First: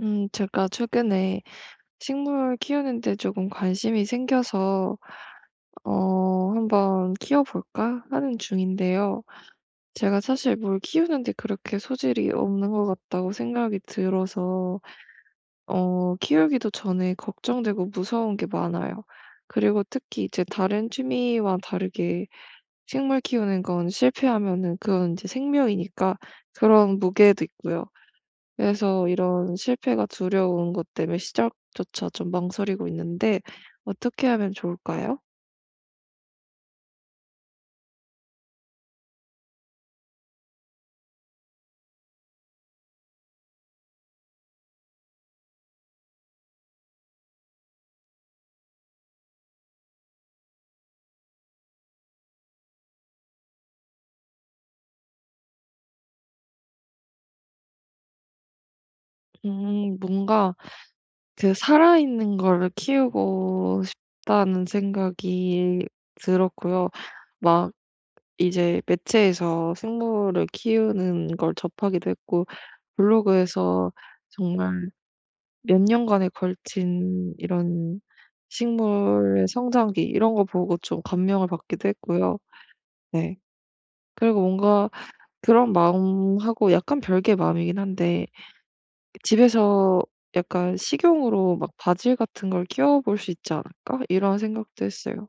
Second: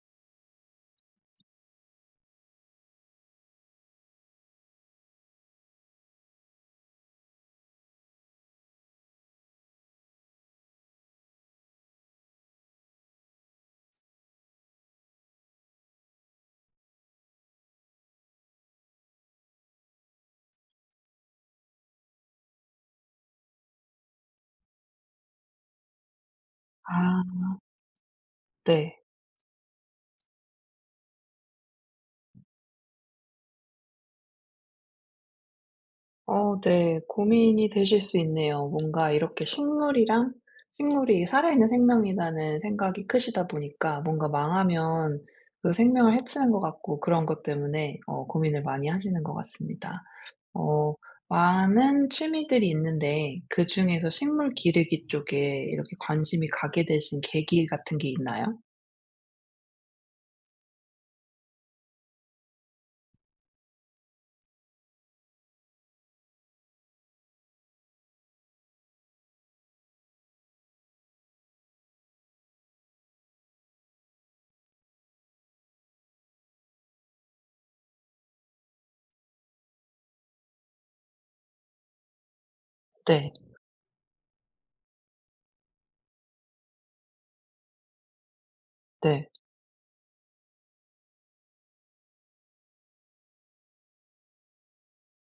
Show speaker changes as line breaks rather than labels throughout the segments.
제가 최근에 식물 키우는데 조금 관심이 생겨서, 한번 키워볼까 하는 중인데요. 제가 사실 뭘 키우는데 그렇게 소질이 없는 것 같다고 생각이 들어서, 키우기도 전에 걱정되고 무서운 게 많아요. 그리고 특히 이제 다른 취미와 다르게 식물 키우는 건 실패하면은 그건 이제 생명이니까 그런
아
무게도 있고요.
네.
그래서 이런 실패가 두려운 것 때문에 시작조차 좀 망설이고 있는데 어떻게 하면 좋을까요?
어 네. 고민이 되실 수 있네요. 뭔가 이렇게 식물이 살아있는 생명이라는 생각이 크시다 보니까, 뭔가 망하면 그 생명을 해치는 것 같고, 그런 것 때문에 고민을 많이 하시는 것 같습니다. 어 많은 취미들이 있는데, 그중에서 식물 기르기 쪽에 이렇게 관심이 가게 되신 계기 같은 게 있나요?
뭔가 그 살아있는 거를 키우고 싶다는 생각이 들었고요. 막 이제 매체에서 생물을 키우는 걸 접하기도 했고, 블로그에서 정말 몇 년간에 걸친 이런 식물의 성장기, 이런 거 보고 좀 감명을 받기도 했고요.
네.
네. 그리고 뭔가 그런 마음하고 약간 별개의 마음이긴 한데,
네.
집에서 약간 '식용으로 막 바질 같은 걸 끼워 볼 수 있지 않을까?' 이런 생각도 했어요.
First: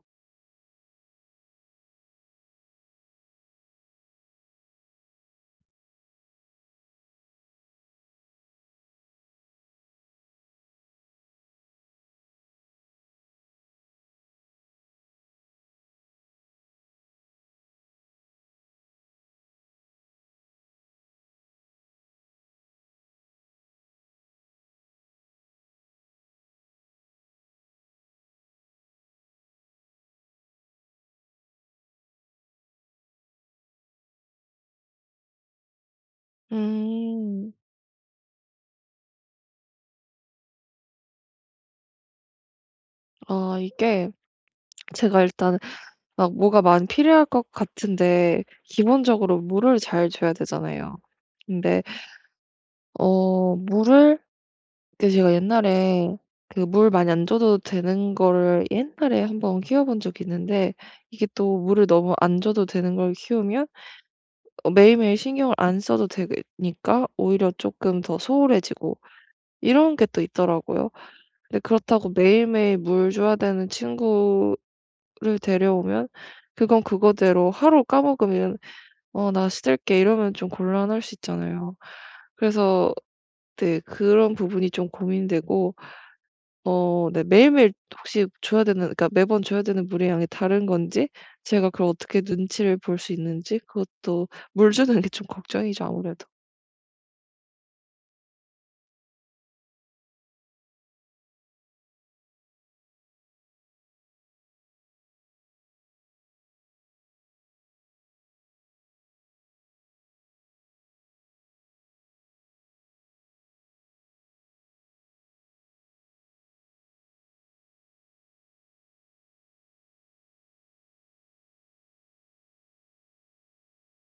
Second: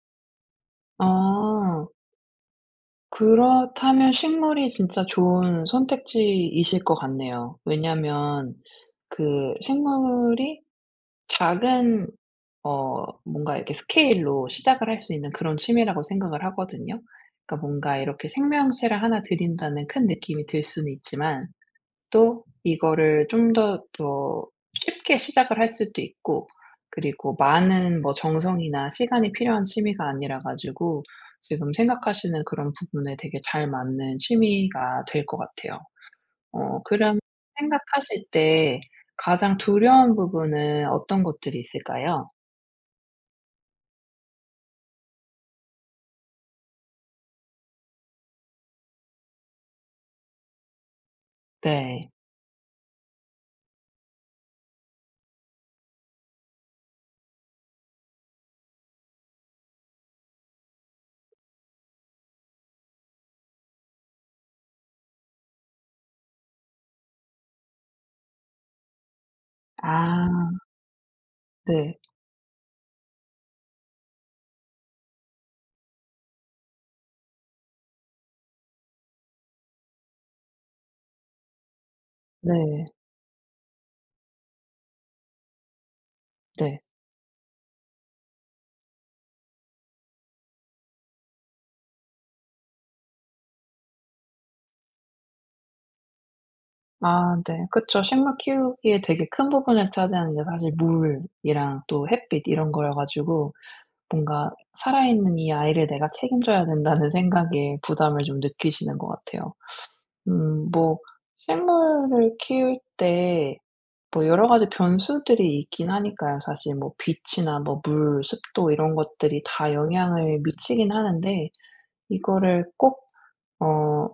아. 그렇다면 식물이 진짜 좋은 선택지이실 것 같네요. 왜냐면 그 식물이 작은, 뭔가 이렇게 스케일로 시작을 할 수 있는 그런 취미라고 생각을 하거든요. 그러니까 뭔가 이렇게 생명체를 하나 들인다는 큰 느낌이 들 수는 있지만, 또 이거를 좀 더 쉽게 시작을 할 수도 있고, 그리고 많은, 뭐 정성이나 시간이 필요한 취미가 아니라 가지고 지금 생각하시는 그런 부분에 되게 잘 맞는 취미가 될 것 같아요. 그럼
음.
생각하실 때 가장 두려운 부분은 어떤 것들이 있을까요?
아, 이게 제가 일단 막 뭐가 많이 필요할 것 같은데, 기본적으로 물을 잘 줘야 되잖아요. 근데
네.
물을, 그 제가 옛날에 그 물 많이 안 줘도 되는 거를 옛날에 한번 키워 본 적이 있는데, 이게 또 물을 너무 안 줘도 되는 걸 키우면 매일매일 신경을 안 써도 되니까 오히려 조금 더 소홀해지고, 이런 게 또
아
있더라고요. 근데
네.
그렇다고 매일매일 물 줘야 되는 친구를 데려오면, 그건 그거대로 하루 까먹으면 '어 나 시들게,' 이러면 좀 곤란할 수 있잖아요.
네.
그래서, 네, 그런 부분이 좀 고민되고,
네.
네, 매일매일 혹시 줘야 되는, 그러니까 매번 줘야 되는 물의 양이 다른 건지, 제가 그걸 어떻게 눈치를 볼 수 있는지, 그것도 물 주는 게 좀 걱정이죠, 아무래도.
아 네. 그쵸. 식물 키우기에 되게 큰 부분을 차지하는 게 사실 물이랑 또 햇빛 이런 거여 가지고, 뭔가 '살아있는 이 아이를 내가 책임져야 된다.'는 생각에 부담을 좀 느끼시는 것 같아요. 뭐 식물을 키울 때 뭐 여러 가지 변수들이 있긴 하니까요. 사실 뭐 빛이나 뭐 물, 습도 이런 것들이 다 영향을 미치긴 하는데, 이거를 꼭 어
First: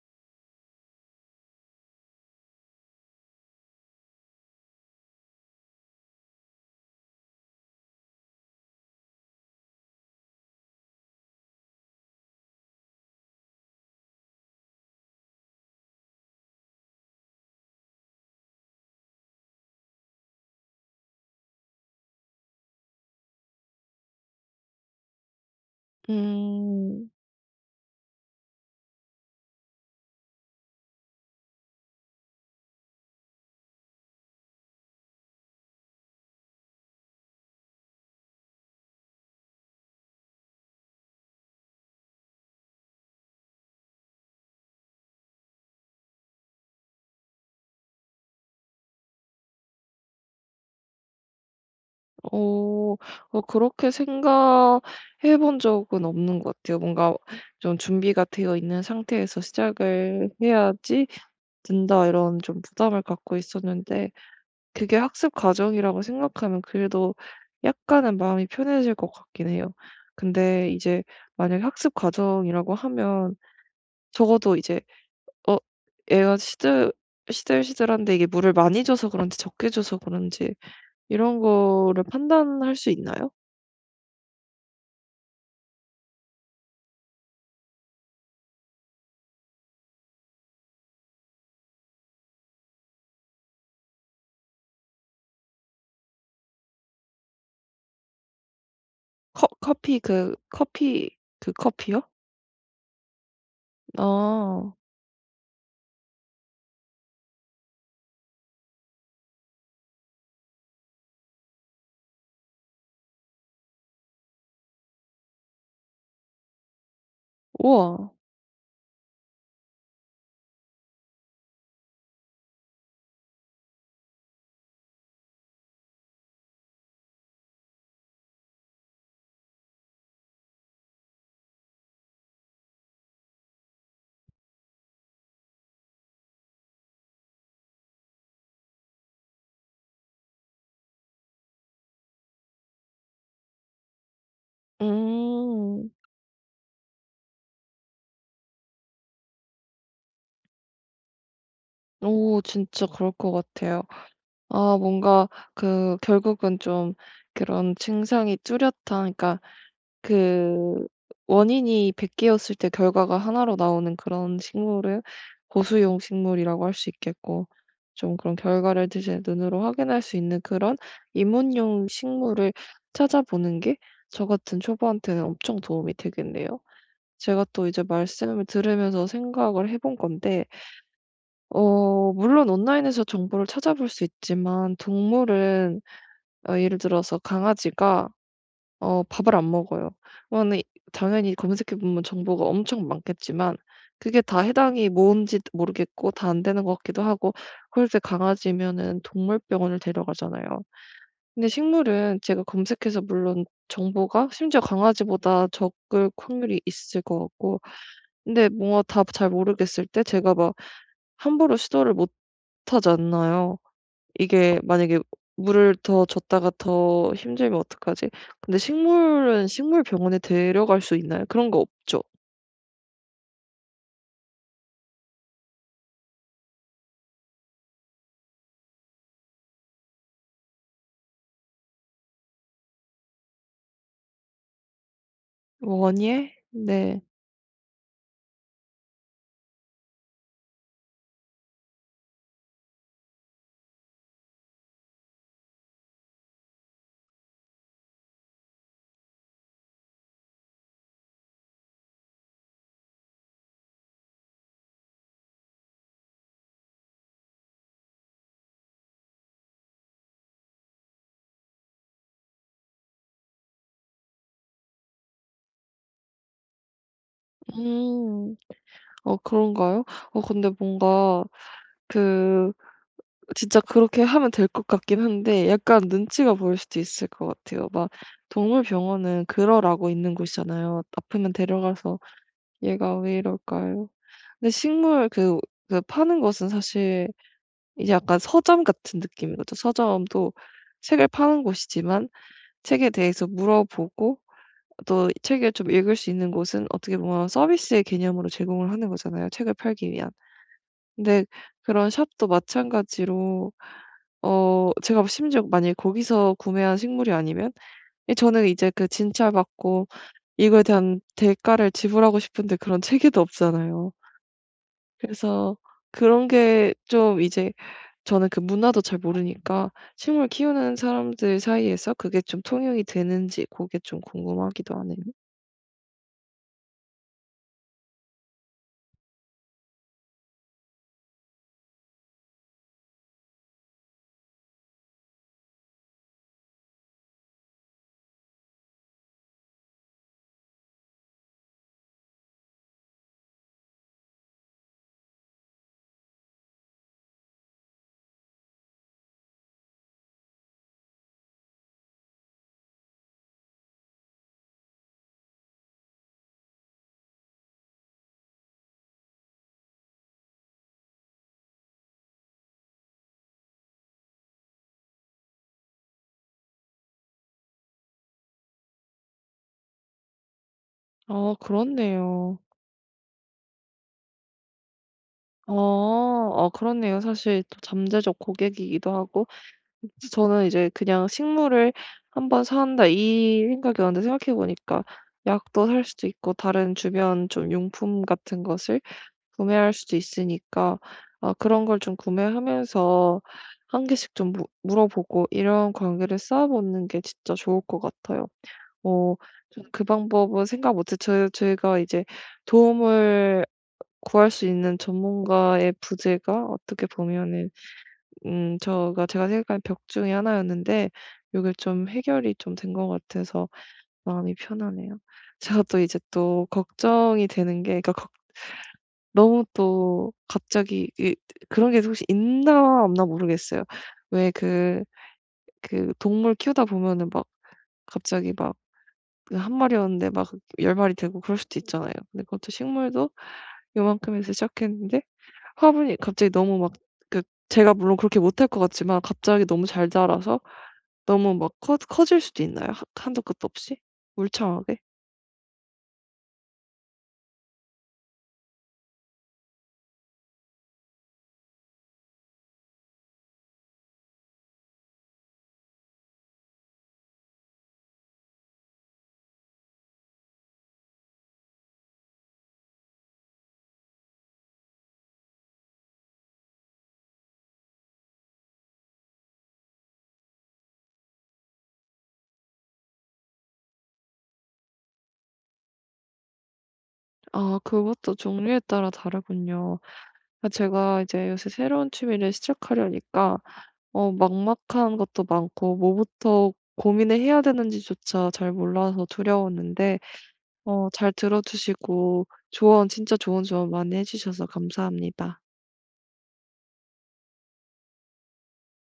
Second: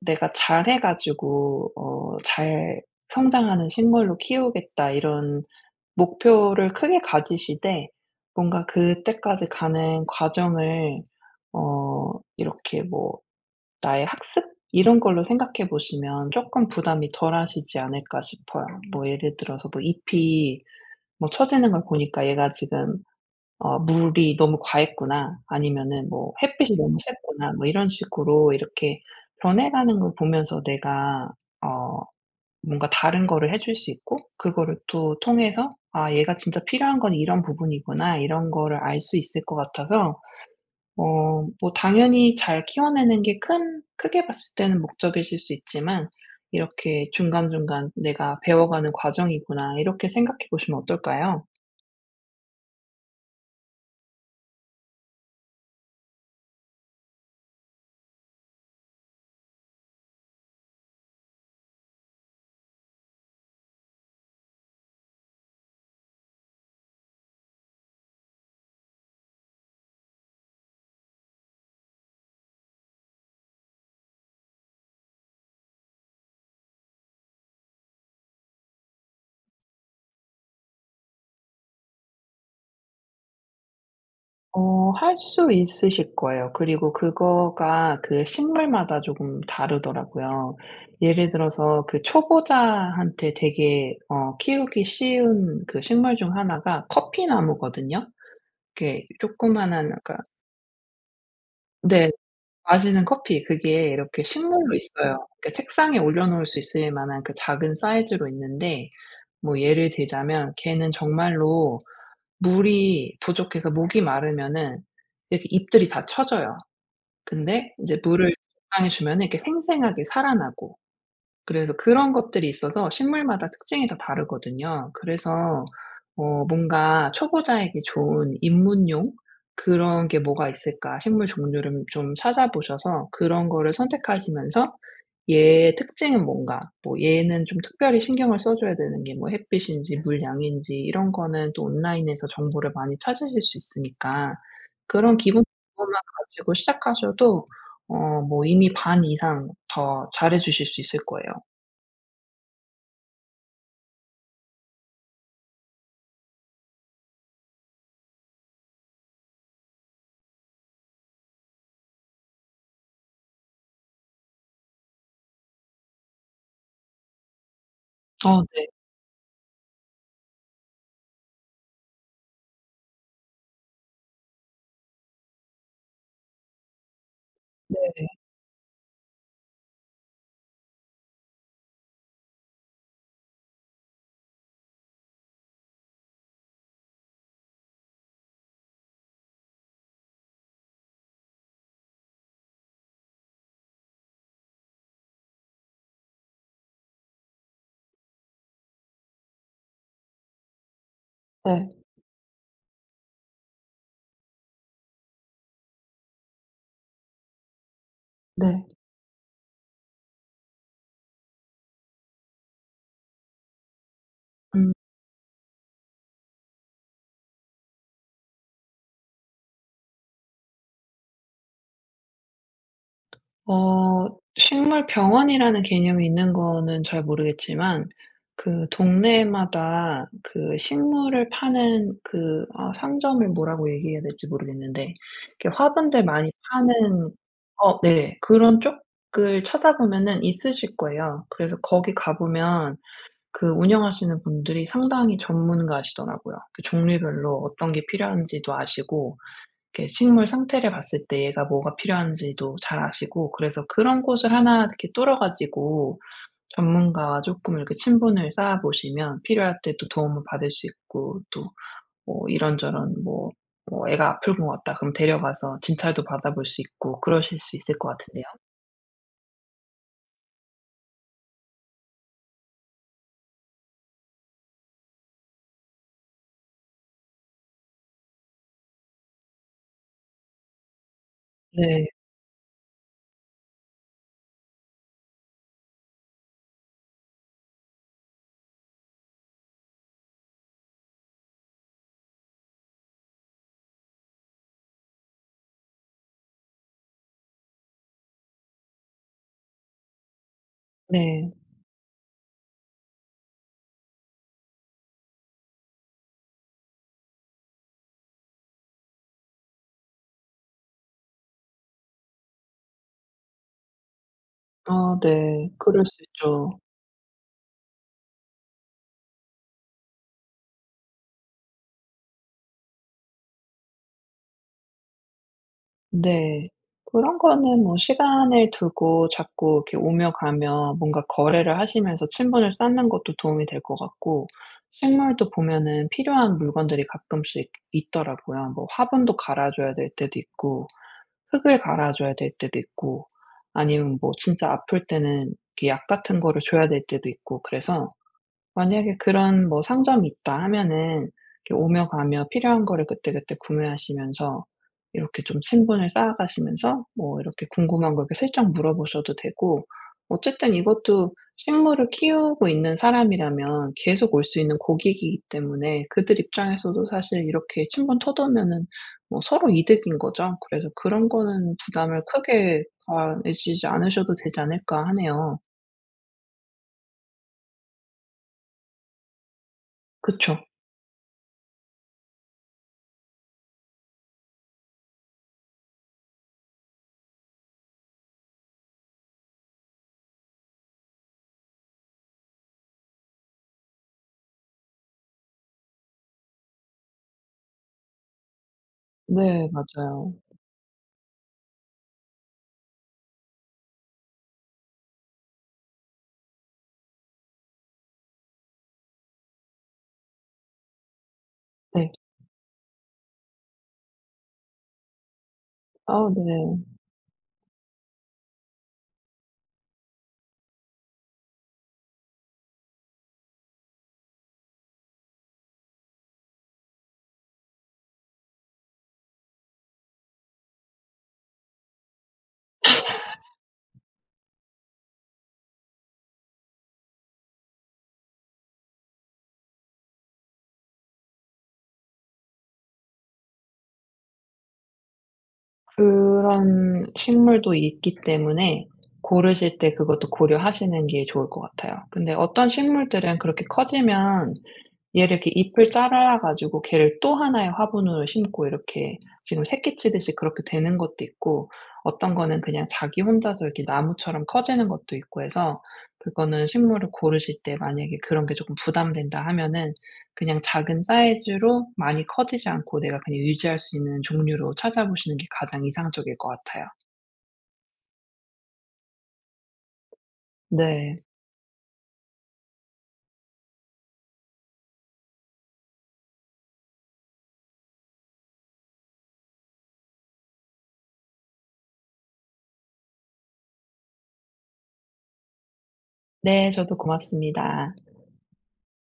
내가 잘해 가지고 '잘 성장하는 식물로 키우겠다.' 이런 목표를 크게 가지시되, 뭔가 그때까지 가는 과정을 어 이렇게 뭐 나의 학습, 이런 걸로 생각해 보시면 쪼끔 부담이 덜하시지 않을까 싶어요. 뭐 예를 들어서 뭐 잎이 뭐 처지는 걸 보니까 '얘가 지금 물이 너무 과했구나.' 아니면은 뭐 '햇빛이 너무
음.
셌구나.' 뭐 이런 식으로, 이렇게 변해가는 걸 보면서 내가 어 뭔가 다른 거를 해줄 수 있고, 그거를 또 통해서 '아 얘가 진짜 필요한 건 이런 부분이구나.' 이런 거를 알 수 있을 것 같아서, 뭐 당연히 잘 키워내는 게 큰 크게 봤을 때는 목적이실 수 있지만, 이렇게 '중간중간 내가 배워가는 과정이구나.' 이렇게 생각해 보시면 어떨까요?
어. 그렇게 생각해 본 적은 없는 것 같아요. 뭔가 좀 준비가 되어 있는 상태에서 시작을 해야지 된다, 이런 좀 부담을 갖고 있었는데, 그게 학습 과정이라고 생각하면 그래도 약간은 마음이 편해질 것 같긴 해요. 근데 이제 만약에 학습 과정이라고 하면, 적어도 이제 '어, 얘가 시들시들한데 이게 물을 많이 줘서 그런지 적게 줘서 그런지,' 이런 거를 판단할 수 있나요?
할 수 있으실 거예요. 그리고 그거가 그 식물마다 조금 다르더라고요. 예를 들어서 그 초보자한테 되게 키우기 쉬운 그 식물 중 하나가 커피나무거든요. 이렇게
커
조그마한,
커피
그러니까.
그 커피요?
네. 마시는 커피, 그게 이렇게
아.
식물로 있어요. 그러니까 책상에 올려 놓을 수 있을 만한 그 작은 사이즈로 있는데, 뭐 예를 들자면 걔는 정말로 물이 부족해서 목이 마르면은 이렇게 잎들이 다 처져요. 근데 이제
우와.
물을 적당히 주면은 이렇게 생생하게 살아나고. 그래서 그런 것들이 있어서 식물마다 특징이 다 다르거든요. 그래서 뭔가 초보자에게 좋은 입문용, 그런 게 뭐가 있을까, 식물 종류를 좀 찾아보셔서 그런 거를 선택하시면서 얘의 특징은 뭔가, 뭐 얘는 좀 특별히 신경을 써 줘야 되는 게 뭐 햇빛인지 물양인지, 이런 거는 또 온라인에서 정보를 많이 찾으실 수 있으니까, 그런 기본
음.
정보만 가지고 시작하셔도 뭐 이미 반 이상 더 잘해 주실 수 있을 거예요.
오, 진짜 그럴 것 같아요. 아, 뭔가 그 결국은 좀, 그런 증상이 뚜렷한, 그러니까 그 원인이 100 개였을 때 결과가 하나로 나오는 그런 식물을 보수용 식물이라고 할 수 있겠고, 좀 그런
아 네.
결과를 이제 눈으로 확인할 수 있는 그런 입문용 식물을 찾아보는 게 저 같은 초보한테는 엄청 도움이 되겠네요. 제가 또 이제
네.
말씀을 들으면서 생각을 해본 건데, 물론 온라인에서 정보를 찾아볼 수 있지만, 동물은, 예를 들어서 강아지가 밥을 안 먹어요. 그러면 당연히 검색해 보면 정보가 엄청 많겠지만 그게 다 해당이 뭔지 모르겠고 다 안 되는 것 같기도 하고, 그럴 때 강아지면은 동물병원을 데려가잖아요. 근데
네.
식물은 제가 검색해서, 물론 정보가 심지어 강아지보다 적을 확률이 있을 것 같고, 근데
네.
뭔가 다 잘 모르겠을 때 제가 막 함부로 시도를 못하지않나요? 이게
음.
만약에 물을 더 줬다가 더 힘들면 어떡하지? 근데 식물은 식물 병원에 데려갈 수 있나요? 그런 거 없죠?
어 식물 병원이라는 개념이 있는 거는 잘 모르겠지만, 그 동네마다 그 식물을 파는 그, 상점을 뭐라고 얘기해야 될지 모르겠는데, 이렇게 화분들 많이
원예? 네.
파는. 어 네. 그런 쪽을 찾아보면은 있으실 거예요. 그래서 거기 가 보면 그 운영하시는 분들이 상당히 전문가시더라고요. 그 종류별로 어떤 게 필요한지도 아시고, 이렇게 식물 상태를 봤을 때 얘가 뭐가 필요한지도 잘 아시고, 그래서 그런 곳을 하나 이렇게 뚫어 가지고 전문가와 쪼끔 이렇게 친분을 쌓아 보시면, 필요할 때 또 도움을 받을 수 있고, 또 뭐 이런저런, 뭐 "애가 아플 것 같다." 그럼 데려가서 진찰도 받아볼 수 있고, 그러실 수 있을 것 같은데요.
음. 어 그런가요? 근데 뭔가 그 진짜 그렇게 하면 될 것 같긴 한데, 약간 눈치가 보일 수도 있을 것 같아요. 막 동물 병원은 그러라고 있는 곳이잖아요. 아프면
네.
데려가서 얘가 왜 이럴까요? 근데 식물, 그 파는 곳은 사실 이제 약간 서점 같은 느낌인 거죠. 서점도 책을 파는 곳이지만 책에 대해서 물어보고 또 책을 좀 읽을 수 있는 곳은, 어떻게 보면 서비스의 개념으로 제공을 하는 거잖아요, 책을 팔기 위한. 근데
네.
그런 샵도 마찬가지로, 제가 심지어 만약에 거기서 구매한 식물이 아니면, 이 저는 이제 그 진찰받고 이거에 대한 대가를 지불하고 싶은데, 그런 체계도 없잖아요.
아 네.
그래서
그럴 수
그런
있죠.
게 좀 이제, 저는 그 문화도 잘 모르니까 식물 키우는 사람들 사이에서 그게 좀 통용이 되는지, 그게 좀 궁금하기도 하네요.
네. 그런 거는 뭐 시간을 두고 자꾸 이렇게 오며 가며 뭔가 거래를 하시면서 친분을 쌓는 것도 도움이 될 것 같고, 식물도 보면은 필요한 물건들이 가끔씩 있더라고요. 뭐 화분도 갈아 줘야 될 때도 있고, 흙을 갈아 줘야 될 때도 있고, 아니면 뭐 진짜 아플 때는 이렇게 약 같은 거를 줘야 될 때도 있고, 그래서 만약에 그런 뭐 상점이 있다 하면은, 이렇게 오며 가며 필요한 거를 그때그때 구매하시면서 이렇게 좀 친분을 쌓아가시면서, 뭐 이렇게 궁금한 거 이렇게 슬쩍 물어보셔도 되고. 어쨌든 이것도 식물을 키우고 있는 사람이라면 계속 올 수 있는 고객이기 때문에, 그들 입장에서도 사실 이렇게 친분 터두면은 뭐 서로 이득인 거죠. 그래서 그런
아,
거는 부담을
그렇네요.
크게 가지지 않으셔도 되지 않을까 하네요.
아 아, 그렇네요. 사실 또 잠재적 고객이기도 하고,
그쵸.
저는 이제 그냥 '식물을 한번 사한다,' 이 생각이었는데, 생각해 보니까 약도 살 수도 있고 다른 주변 좀 용품 같은 것을 구매할 수도 있으니까, 아, 그런 걸 좀 구매하면서 한 개씩 좀 무 물어보고 이런 관계를 쌓아보는 게 진짜 좋을 것 같아요. 어
네
저는 그
맞아요.
방법은 생각 못 했, 제가 이제 도움을 구할 수 있는 전문가의 부재가 어떻게 보면은, 저가 제가 생각한 벽 중에 하나였는데, 요게 좀
네.
해결이 좀 된 것 같아서 마음이 편하네요. 제가 또 이제
아
또
네.
걱정이 되는 게, 그러니까 너무 또 갑자기 이, 그런 게 혹시 있나 없나 모르겠어요. 왜 그 동물 키우다 보면은 막 갑자기 막 그 한 마리였는데 막 10마리 되고 그럴 수도 있잖아요. 근데 그것도 식물도 요만큼에서 시작했는데, 화분이 갑자기 너무 막 그, 제가 물론 그렇게 못할 것 같지만 갑자기 너무 잘 자라서 너무 막 커 커질 수도 있나요? 하 한도 끝도 없이? 울창하게?
그런 식물도 있기 때문에 고르실 때 그것도 고려하시는 게 좋을 것 같아요. 근데 어떤 식물들은 그렇게 커지면 얘를 이렇게 잎을 잘라 가지고 걔를 또 하나의 화분으로 심고, 이렇게 지금 새끼치듯이 그렇게 되는 것도 있고, 어떤 거는 그냥 자기 혼자서 이렇게 나무처럼 커지는 것도 있고 해서, 그거는 식물을 고르실 때 만약에 그런 게 조금 부담된다 하면은 그냥 작은 사이즈로 많이 커지지 않고 내가 그냥 유지할 수 있는 종류로 찾아보시는 게 가장 이상적일 것 같아요.
아, 그것도 종류에 따라 다르군요. 아,
네.
제가 이제 요새 새로운 취미를 시작하려니까, 막막한 것도 많고 뭐부터 고민을 해야 되는지조차 잘 몰라서 두려웠는데, 잘 들어 주시고 조언 진짜 좋은 조언 많이 해 주셔서 감사합니다.
네. 저도 고맙습니다.